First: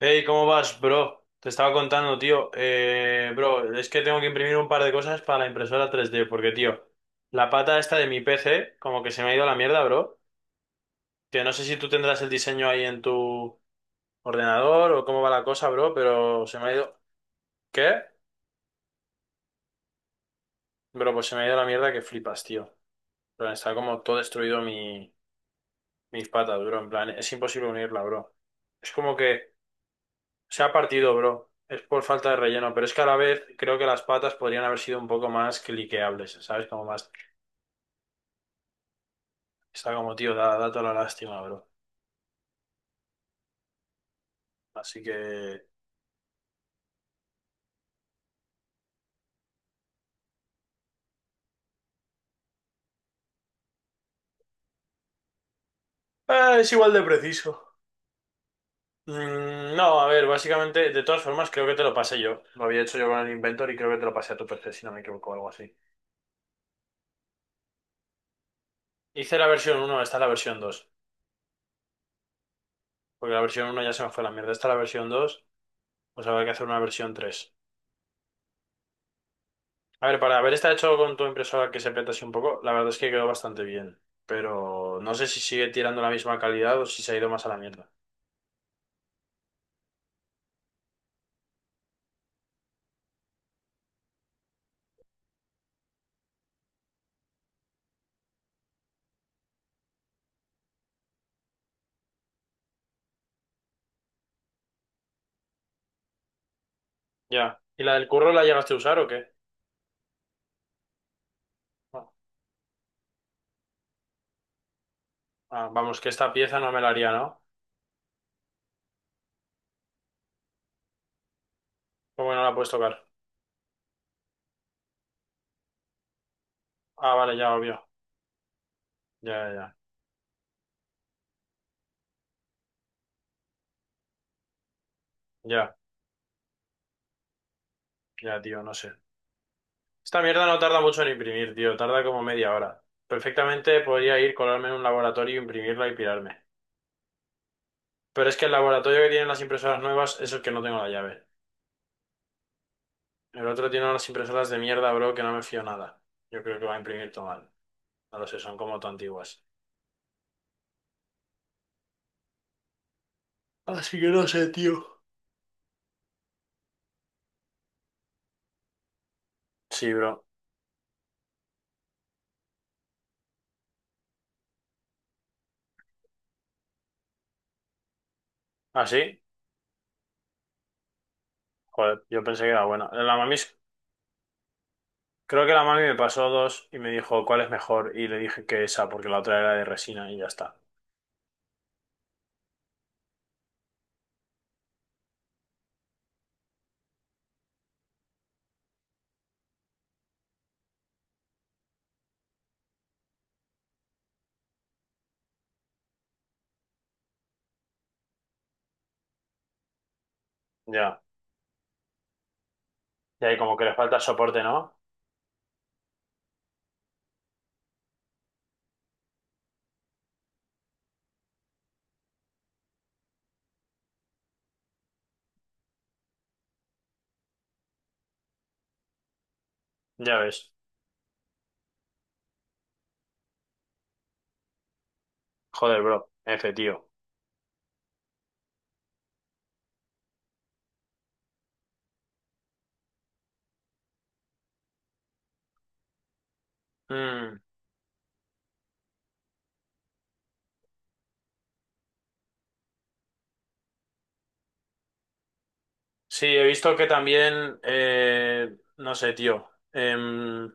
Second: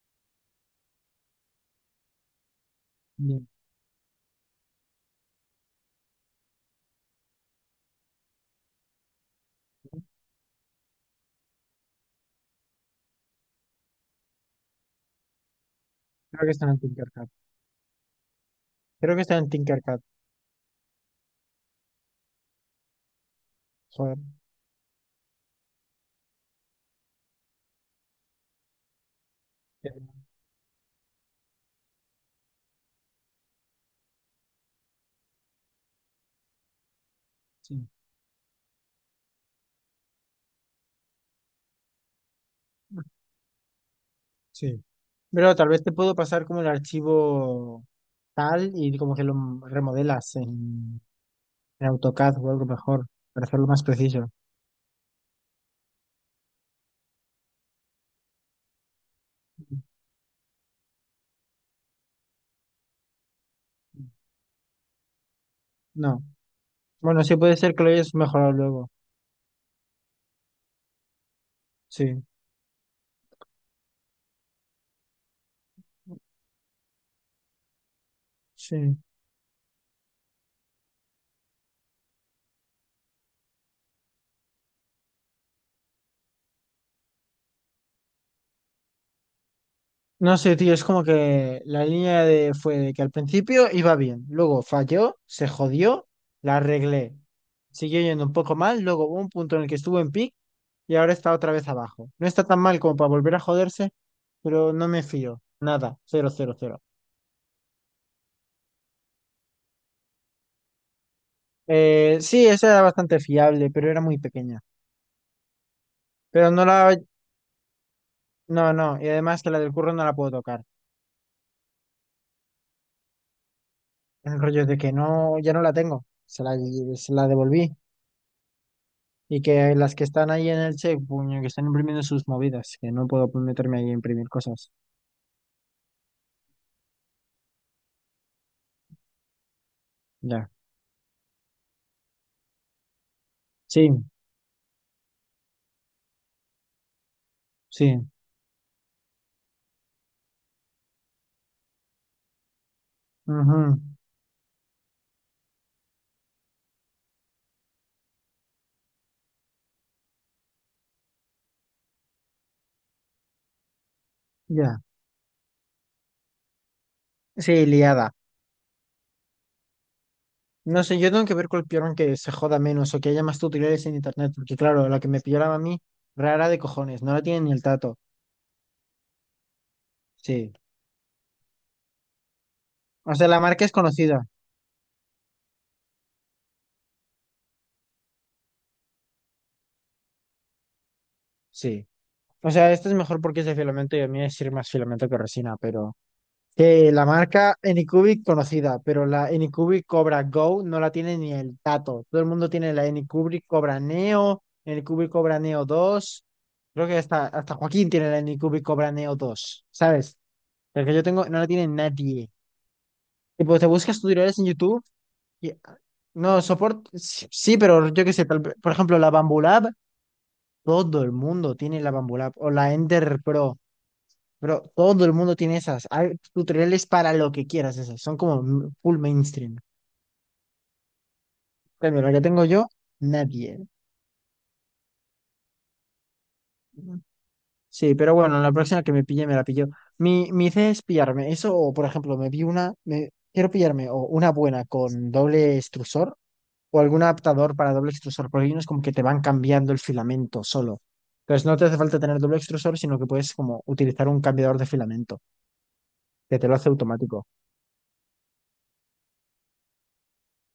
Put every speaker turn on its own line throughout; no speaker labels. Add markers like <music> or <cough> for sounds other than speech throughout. Hey, ¿cómo vas, bro? Te estaba contando, tío.
Bien.
Bro, es que tengo que imprimir un par de cosas para la impresora 3D, porque, tío, la pata esta de mi PC, como que se me ha ido a la mierda, bro. Que no sé si tú tendrás el diseño ahí en tu ordenador o cómo va la cosa, bro,
Creo
pero
que
se
está
me ha
en
ido.
Tinkercad.
¿Qué?
Creo que está en Tinkercad.
Bro, pues se me ha ido a la mierda que flipas, tío. Pero está como
Joder.
todo destruido mis patas, bro. En plan, es imposible unirla, bro. Es como que
Pero.
se ha partido, bro. Es por falta de relleno, pero es que a la vez creo que las patas podrían haber sido un poco más cliqueables, ¿sabes? Como más.
Sí.
Está como, tío, da toda la lástima, bro.
Sí.
Así
Pero
que
tal vez te puedo pasar como el archivo tal y como que lo remodelas en AutoCAD o algo mejor para hacerlo más preciso.
es igual de preciso. No, a ver, básicamente, de todas formas, creo que te lo pasé yo. Lo había hecho yo con el Inventor y creo que te lo pasé a tu PC, si no me equivoco, o algo así.
No. Bueno, sí puede ser que lo hayas mejorado luego.
Hice la versión uno. Esta es la versión dos.
Sí.
Porque la versión uno ya se me fue a la mierda. Esta es la versión 2, pues habrá que hacer una versión tres.
Sí.
A ver, para haber estado hecho con tu impresora que se peta así un poco, la verdad es que quedó bastante bien. Pero no sé si sigue tirando la misma calidad o si se ha ido más a la mierda.
No sé, tío, es como que la línea de fue de que al principio iba bien, luego falló, se jodió, la arreglé. Siguió yendo un poco mal, luego hubo un punto en el que estuvo en pic y ahora está otra vez abajo. No está tan mal como para volver a joderse, pero no me fío. Nada, cero, cero, cero.
Ya. ¿Y la del curro la llegaste a usar o qué? No.
Sí, esa era bastante fiable, pero era muy pequeña.
Ah, vamos, que esta
Pero
pieza
no
no me la
la…
haría, ¿no?
No, no, y además que la del curro no la puedo tocar.
¿Cómo que no la puedes tocar?
El rollo es de que no, ya no la tengo. Se
Ah,
la
vale, ya,
devolví.
obvio.
Y
Ya, ya,
que
ya.
las que están ahí en el CEP, puño, que están imprimiendo sus movidas, que no puedo meterme ahí a imprimir cosas.
Ya, ya, tío, no sé. Esta mierda
Ya.
no tarda mucho en imprimir, tío. Tarda como media hora. Perfectamente
Sí,
podría ir, colarme en un laboratorio, imprimirla y pirarme.
sí.
Pero es que el laboratorio que tienen las impresoras nuevas es el que no tengo la llave. El otro
Ujú.
tiene unas impresoras de mierda, bro, que no me fío nada. Yo creo que va a imprimir todo mal. No lo sé, son como todo antiguas. Así que no sé, tío.
Ya. Sí, liada.
Sí, bro.
No sé, yo tengo que ver cuál pillaron que se joda menos o que haya más tutoriales en internet, porque claro, la que me pillaron a mí, rara de cojones, no la tiene ni el tato.
¿Ah, sí?
Sí.
Joder, yo pensé que era bueno.
O
La
sea,
mami,
la marca es conocida.
creo que la mami me pasó dos y me dijo cuál es mejor y le dije que esa porque la otra era de resina y ya está.
Sí. O sea, esta es mejor porque es de filamento y a mí es ir más filamento que resina, pero. Que la marca Anycubic conocida, pero la Anycubic Cobra Go no la tiene ni el tato. Todo el mundo tiene la Anycubic Cobra Neo, Anycubic Cobra Neo dos. Creo que hasta Joaquín tiene la Anycubic Cobra Neo 2, ¿sabes? El que yo
Ya.
tengo no la tiene nadie.
Y ahí
Y
como
pues
que
te
le
buscas
falta
tutoriales
soporte,
en
¿no?
YouTube y no, soporte, sí, sí, pero yo qué sé, tal- por ejemplo, la Bambulab, todo el mundo tiene la Bambulab o la Ender Pro. Pero todo el mundo tiene esas. Hay tutoriales para lo que quieras, esas. Son como m- full mainstream.
Ya ves.
Pero la que tengo yo, nadie.
Joder, bro. F, tío.
Sí, pero bueno, la próxima que me pille, me la pillo. Mi idea es pillarme eso, o por ejemplo, me vi una, me, quiero pillarme o una buena con doble extrusor o algún
Mm.
adaptador para doble extrusor, porque hay unos como que te van cambiando el filamento solo. Entonces no te hace falta tener doble extrusor, sino que puedes como utilizar un cambiador de filamento,
Sí,
que
he
te lo hace
visto que
automático.
también, no sé, tío.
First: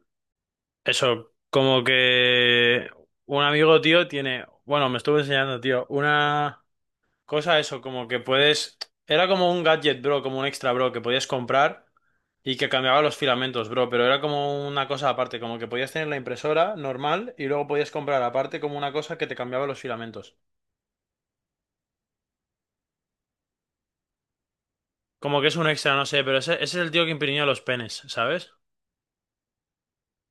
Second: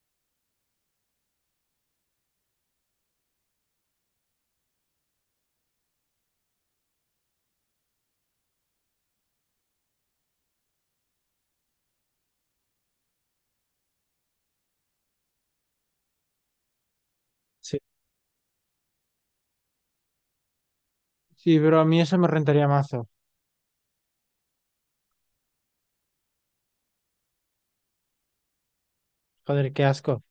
Eso, como que un amigo, tío, tiene, bueno, me estuvo enseñando, tío, una cosa, eso, como que puedes, era como un gadget, bro, como un extra, bro, que podías comprar y que cambiaba los filamentos, bro, pero era como una cosa aparte, como que podías tener la impresora normal y luego
Sí,
podías comprar aparte como una cosa que te cambiaba los filamentos.
sí, pero a mí eso me rentaría mazo.
Como que es un extra, no sé, pero ese es el tío que imprimía los penes, ¿sabes?
Joder, qué asco.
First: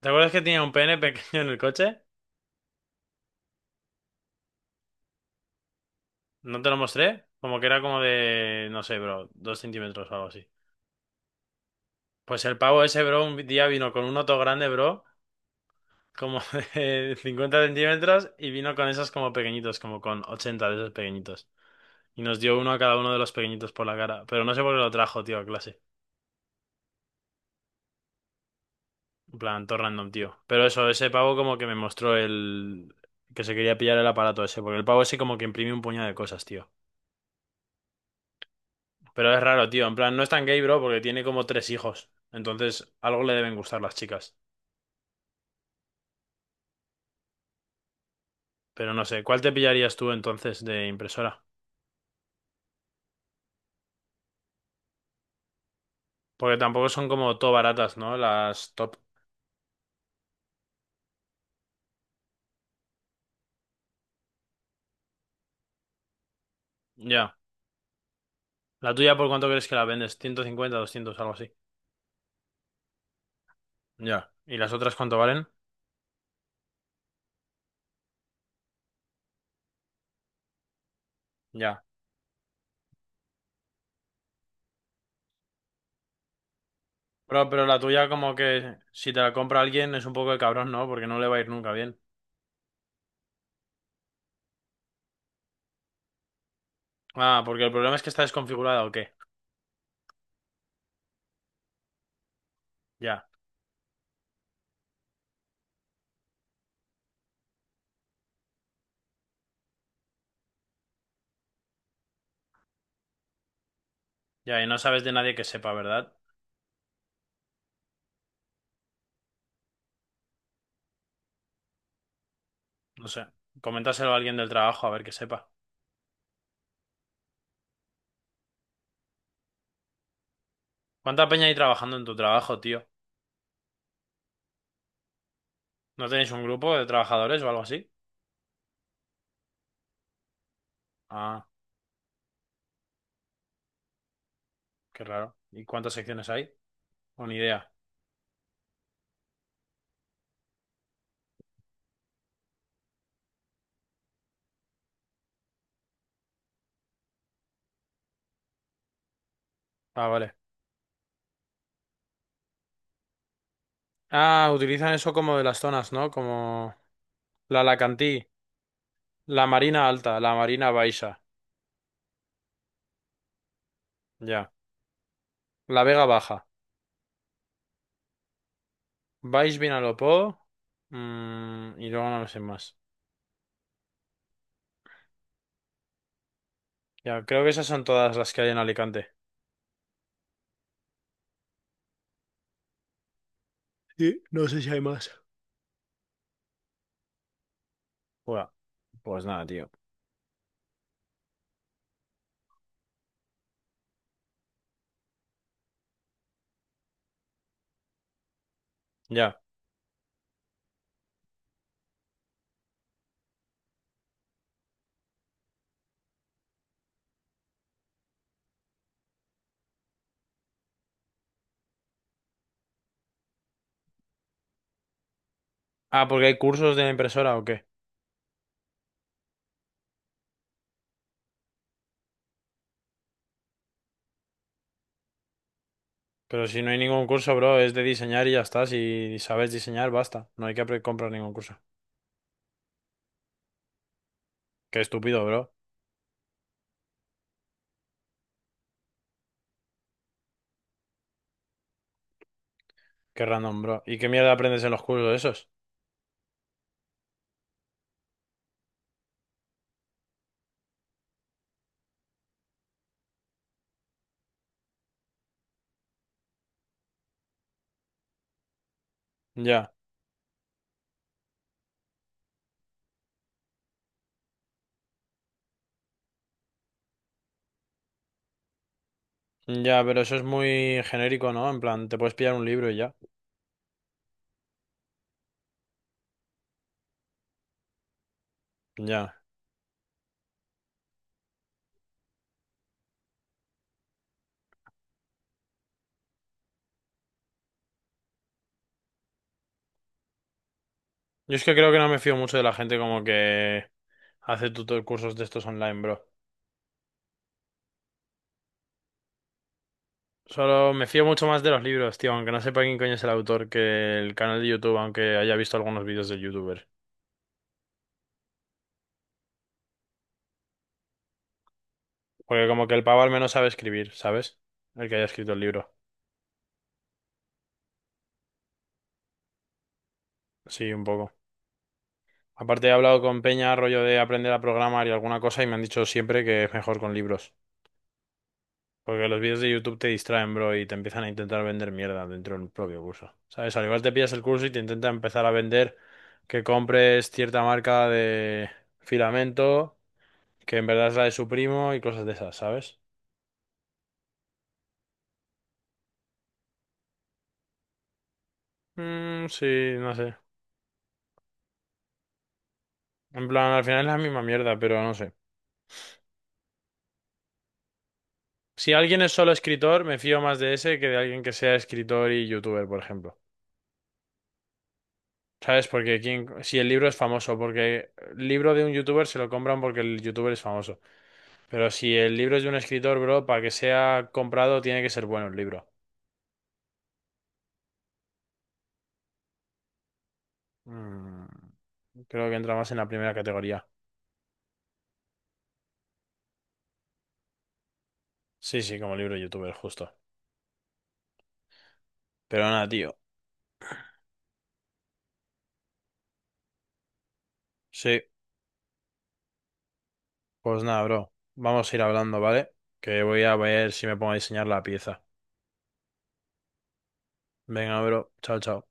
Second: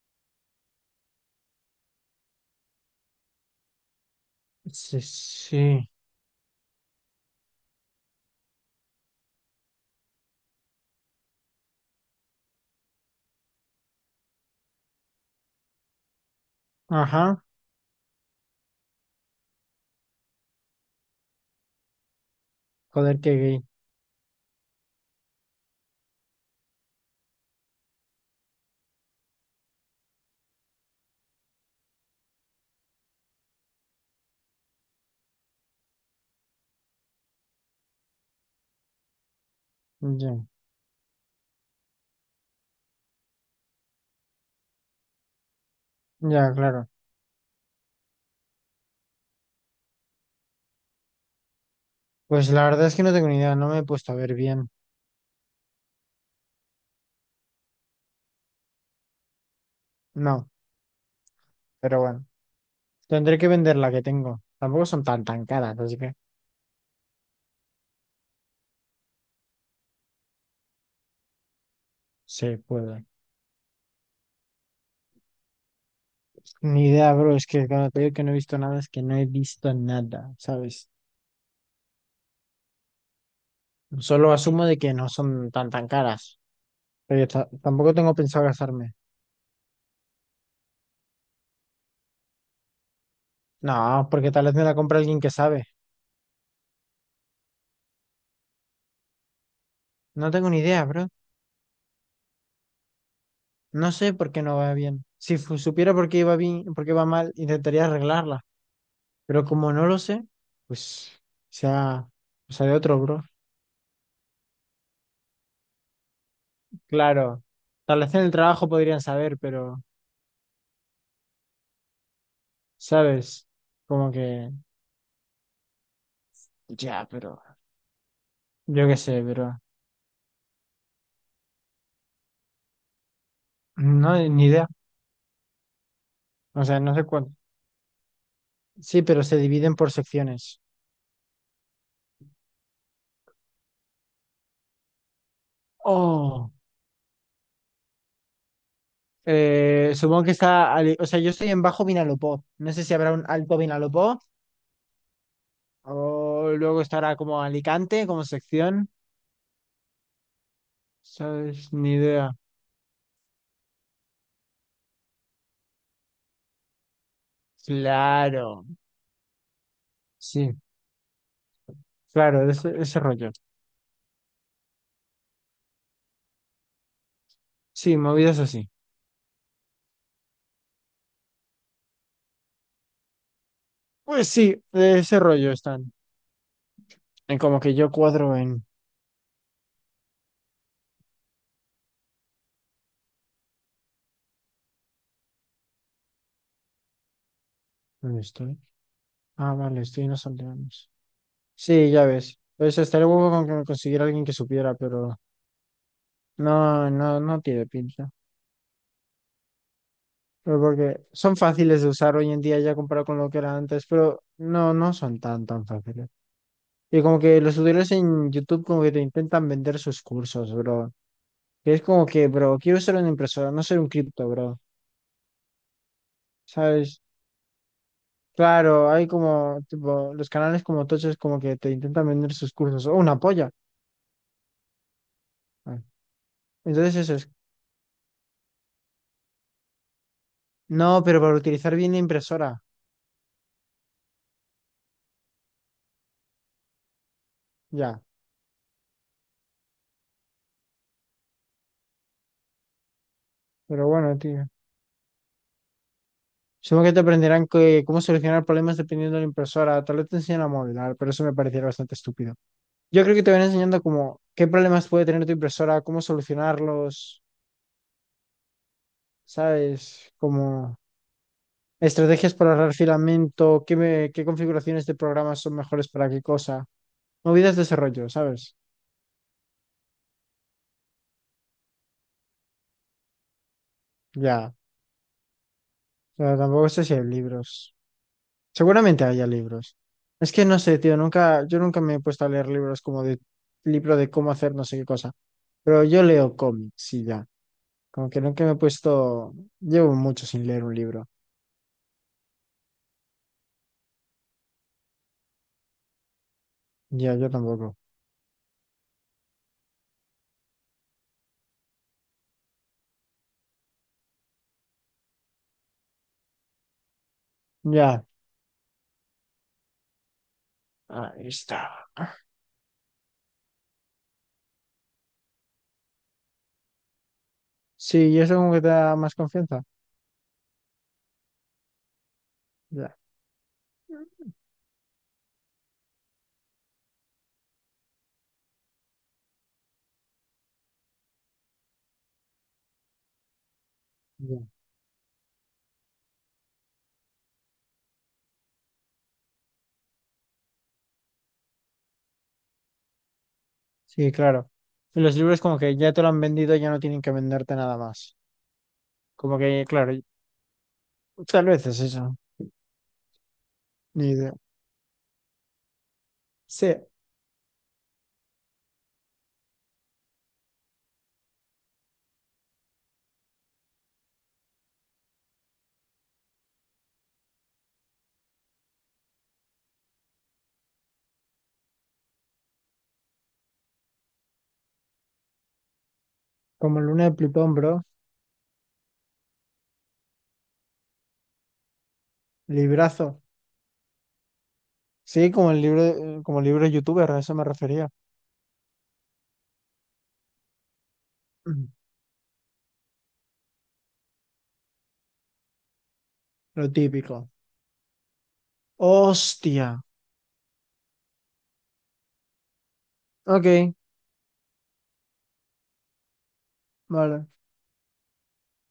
¿Te acuerdas que tenía un pene <laughs> pequeño en el coche?
Sí, sí.
¿No te lo mostré? Como que era como de, no sé, bro, 2 centímetros o algo así. Pues el pavo ese, bro, un día vino con un otro grande, bro, como <laughs> de
Ajá.
50 centímetros, y vino con esos como pequeñitos, como con 80 de esos pequeñitos. Y nos dio uno a cada uno
Joder,
de los
qué gay.
pequeñitos por la cara. Pero no sé por qué lo trajo, tío, a clase. En plan, todo random, tío. Pero eso, ese pavo como que me mostró el que se quería pillar el aparato ese, porque el pavo ese como que imprime un puñado de cosas, tío. Pero es raro, tío. En plan, no es
Ya,
tan gay, bro, porque tiene como tres hijos. Entonces, algo le deben gustar las chicas.
ya, claro.
Pero no sé, ¿cuál te pillarías tú entonces de impresora?
Pues la verdad es que no tengo ni idea, no me he puesto a ver bien.
Porque tampoco son como todo baratas, ¿no? Las top.
No, pero bueno. Tendré que vender la que tengo. Tampoco son tan tan caras, así que
Ya. ¿La tuya por cuánto crees que la vendes? ¿150, 200, algo así?
se puede.
Ya. ¿Y las otras cuánto valen?
Ni idea, bro. Es que cuando te digo que no he visto nada, es que no he visto nada, ¿sabes?
Ya.
Solo asumo de que no son tan tan caras. Pero yo
Pero,
ta-
pero la
tampoco
tuya
tengo
como
pensado
que
gastarme.
si te la compra alguien es un poco de cabrón, ¿no? Porque no le va a ir nunca bien.
No, porque tal vez me la compra alguien que sabe.
Ah, porque el problema es que está desconfigurada o qué.
No tengo ni idea, bro.
Ya.
No sé por qué no va bien. Si fu- supiera por qué iba bien, por qué va mal, intentaría arreglarla. Pero como no lo sé, pues sea, o sea de otro, bro.
Ya, y no sabes de nadie que sepa, ¿verdad?
Claro, tal vez en el trabajo podrían saber, pero,
No sé.
¿sabes? Como
Coméntaselo a alguien del
que,
trabajo a ver que sepa.
ya, pero, yo qué sé, pero,
¿Cuánta peña hay trabajando en tu trabajo, tío?
no, ni idea.
¿No tenéis un
O
grupo
sea,
de
no sé cuánto.
trabajadores o algo así?
Sí, pero se dividen por secciones.
Ah, qué raro. ¿Y cuántas secciones hay?
Oh,
O ni idea.
supongo que está, ali- o sea, yo estoy en Bajo Vinalopó. No sé si habrá un Alto Vinalopó o luego estará como Alicante como sección.
Ah, vale.
¿Sabes? Ni idea.
Ah, utilizan eso como de las zonas, ¿no? Como la Alacantí,
Claro.
la Marina Alta, la
Sí,
Marina Baixa,
claro, de ese rollo.
ya. La Vega Baja,
Sí, movidas así.
Baix Vinalopó, y luego no me sé más.
Pues sí, de ese rollo están.
Ya,
En
creo que
como
esas
que
son
yo
todas las
cuadro
que hay en
en…
Alicante. Sí, no sé si hay más.
¿Dónde
Buah,
estoy?
pues nada,
Ah,
tío.
vale, estoy en los aldeanos. Sí, ya ves. Pues estaría huevo con que me consiguiera alguien que supiera, pero no, no, no tiene pinta.
Ya.
Pero porque son fáciles de usar hoy en día ya comparado con lo que era antes, pero no, no son tan, tan fáciles. Y como que los tutoriales en YouTube como que te intentan vender sus cursos, bro. Y es como que, bro, quiero ser una impresora, no ser un cripto, bro.
Ah, porque hay cursos de
¿Sabes?
impresora o qué.
Claro, hay como, tipo, los canales como tochos como que te intentan vender sus cursos. ¡Oh, una polla! Ah.
Pero si no hay
Entonces
ningún
eso es.
curso, bro, es de diseñar y ya está. Si sabes diseñar, basta. No hay que
No,
comprar
pero
ningún
para
curso.
utilizar bien la impresora.
Qué estúpido, bro.
Ya.
Qué random, bro.
Pero
¿Y qué
bueno,
mierda
tío.
aprendes en los cursos esos?
Supongo que te aprenderán que- cómo solucionar problemas dependiendo de la impresora. Tal vez te enseñan a modelar, pero eso me pareciera bastante estúpido. Yo creo que te van enseñando como qué problemas puede tener tu impresora, cómo solucionarlos,
Ya.
¿sabes? Como… Estrategias para ahorrar filamento, qué, me- qué configuraciones de programas son mejores para qué cosa. Movidas de desarrollo, ¿sabes?
Ya, pero eso es muy genérico, ¿no? En plan, te puedes pillar un libro y ya.
Ya. O sea, tampoco sé si hay libros. Seguramente
Ya.
haya libros. Es que no sé, tío, nunca, yo nunca me he puesto a leer libros como de libro de cómo hacer no sé qué cosa. Pero yo leo cómics y ya. Como que nunca me he puesto. Llevo mucho sin leer un libro.
Yo es que creo que no me fío mucho de la gente como que hace tutor cursos de estos online, bro.
Ya, yo tampoco.
Solo me fío mucho más de los libros, tío, aunque no sepa quién coño es el autor que el canal de YouTube, aunque haya visto algunos vídeos de YouTuber.
Ya. Ahí está.
Porque como que el pavo al menos sabe escribir, ¿sabes? El que haya escrito el libro.
Sí, y eso como que te da más confianza.
Sí, un poco. Aparte he
Ya.
hablado con Peña, rollo de aprender a programar y alguna cosa, y me han dicho siempre que es mejor con libros. Porque los vídeos de YouTube te distraen, bro, y te empiezan a intentar vender mierda dentro del propio curso. ¿Sabes? Al igual te pillas el
Ya.
curso y te intenta empezar a vender que compres cierta marca de filamento, que en verdad es la de su primo y cosas de esas, ¿sabes?
Sí, claro. Y los libros como que ya te lo han vendido, ya no tienen que venderte nada más.
Mm,
Como
sí,
que, claro,
no sé.
tal vez es eso.
En plan, al final es la
Ni
misma
idea.
mierda, pero no sé.
Sí,
Si alguien es solo escritor, me fío más de ese que de alguien que sea escritor y youtuber, por ejemplo. ¿Sabes? Porque si el libro es famoso, porque el libro de un youtuber se lo compran porque el youtuber es famoso. Pero si el libro es de un escritor, bro, para que sea comprado tiene que ser bueno el libro.
como Luna de Plutón, bro.
Mm, Creo que entra más en la primera
Librazo.
categoría.
Sí, como el libro youtuber, a eso me refería. <clears throat>
Sí, sí, como libro youtuber, justo.
Mm.
Pero nada, tío.
Lo típico.
Sí,
Hostia.
pues nada, bro. Vamos a ir hablando, ¿vale? Que voy a ver
Ok,
si me pongo a diseñar la pieza.
vale.
Venga, bro. Chao, chao.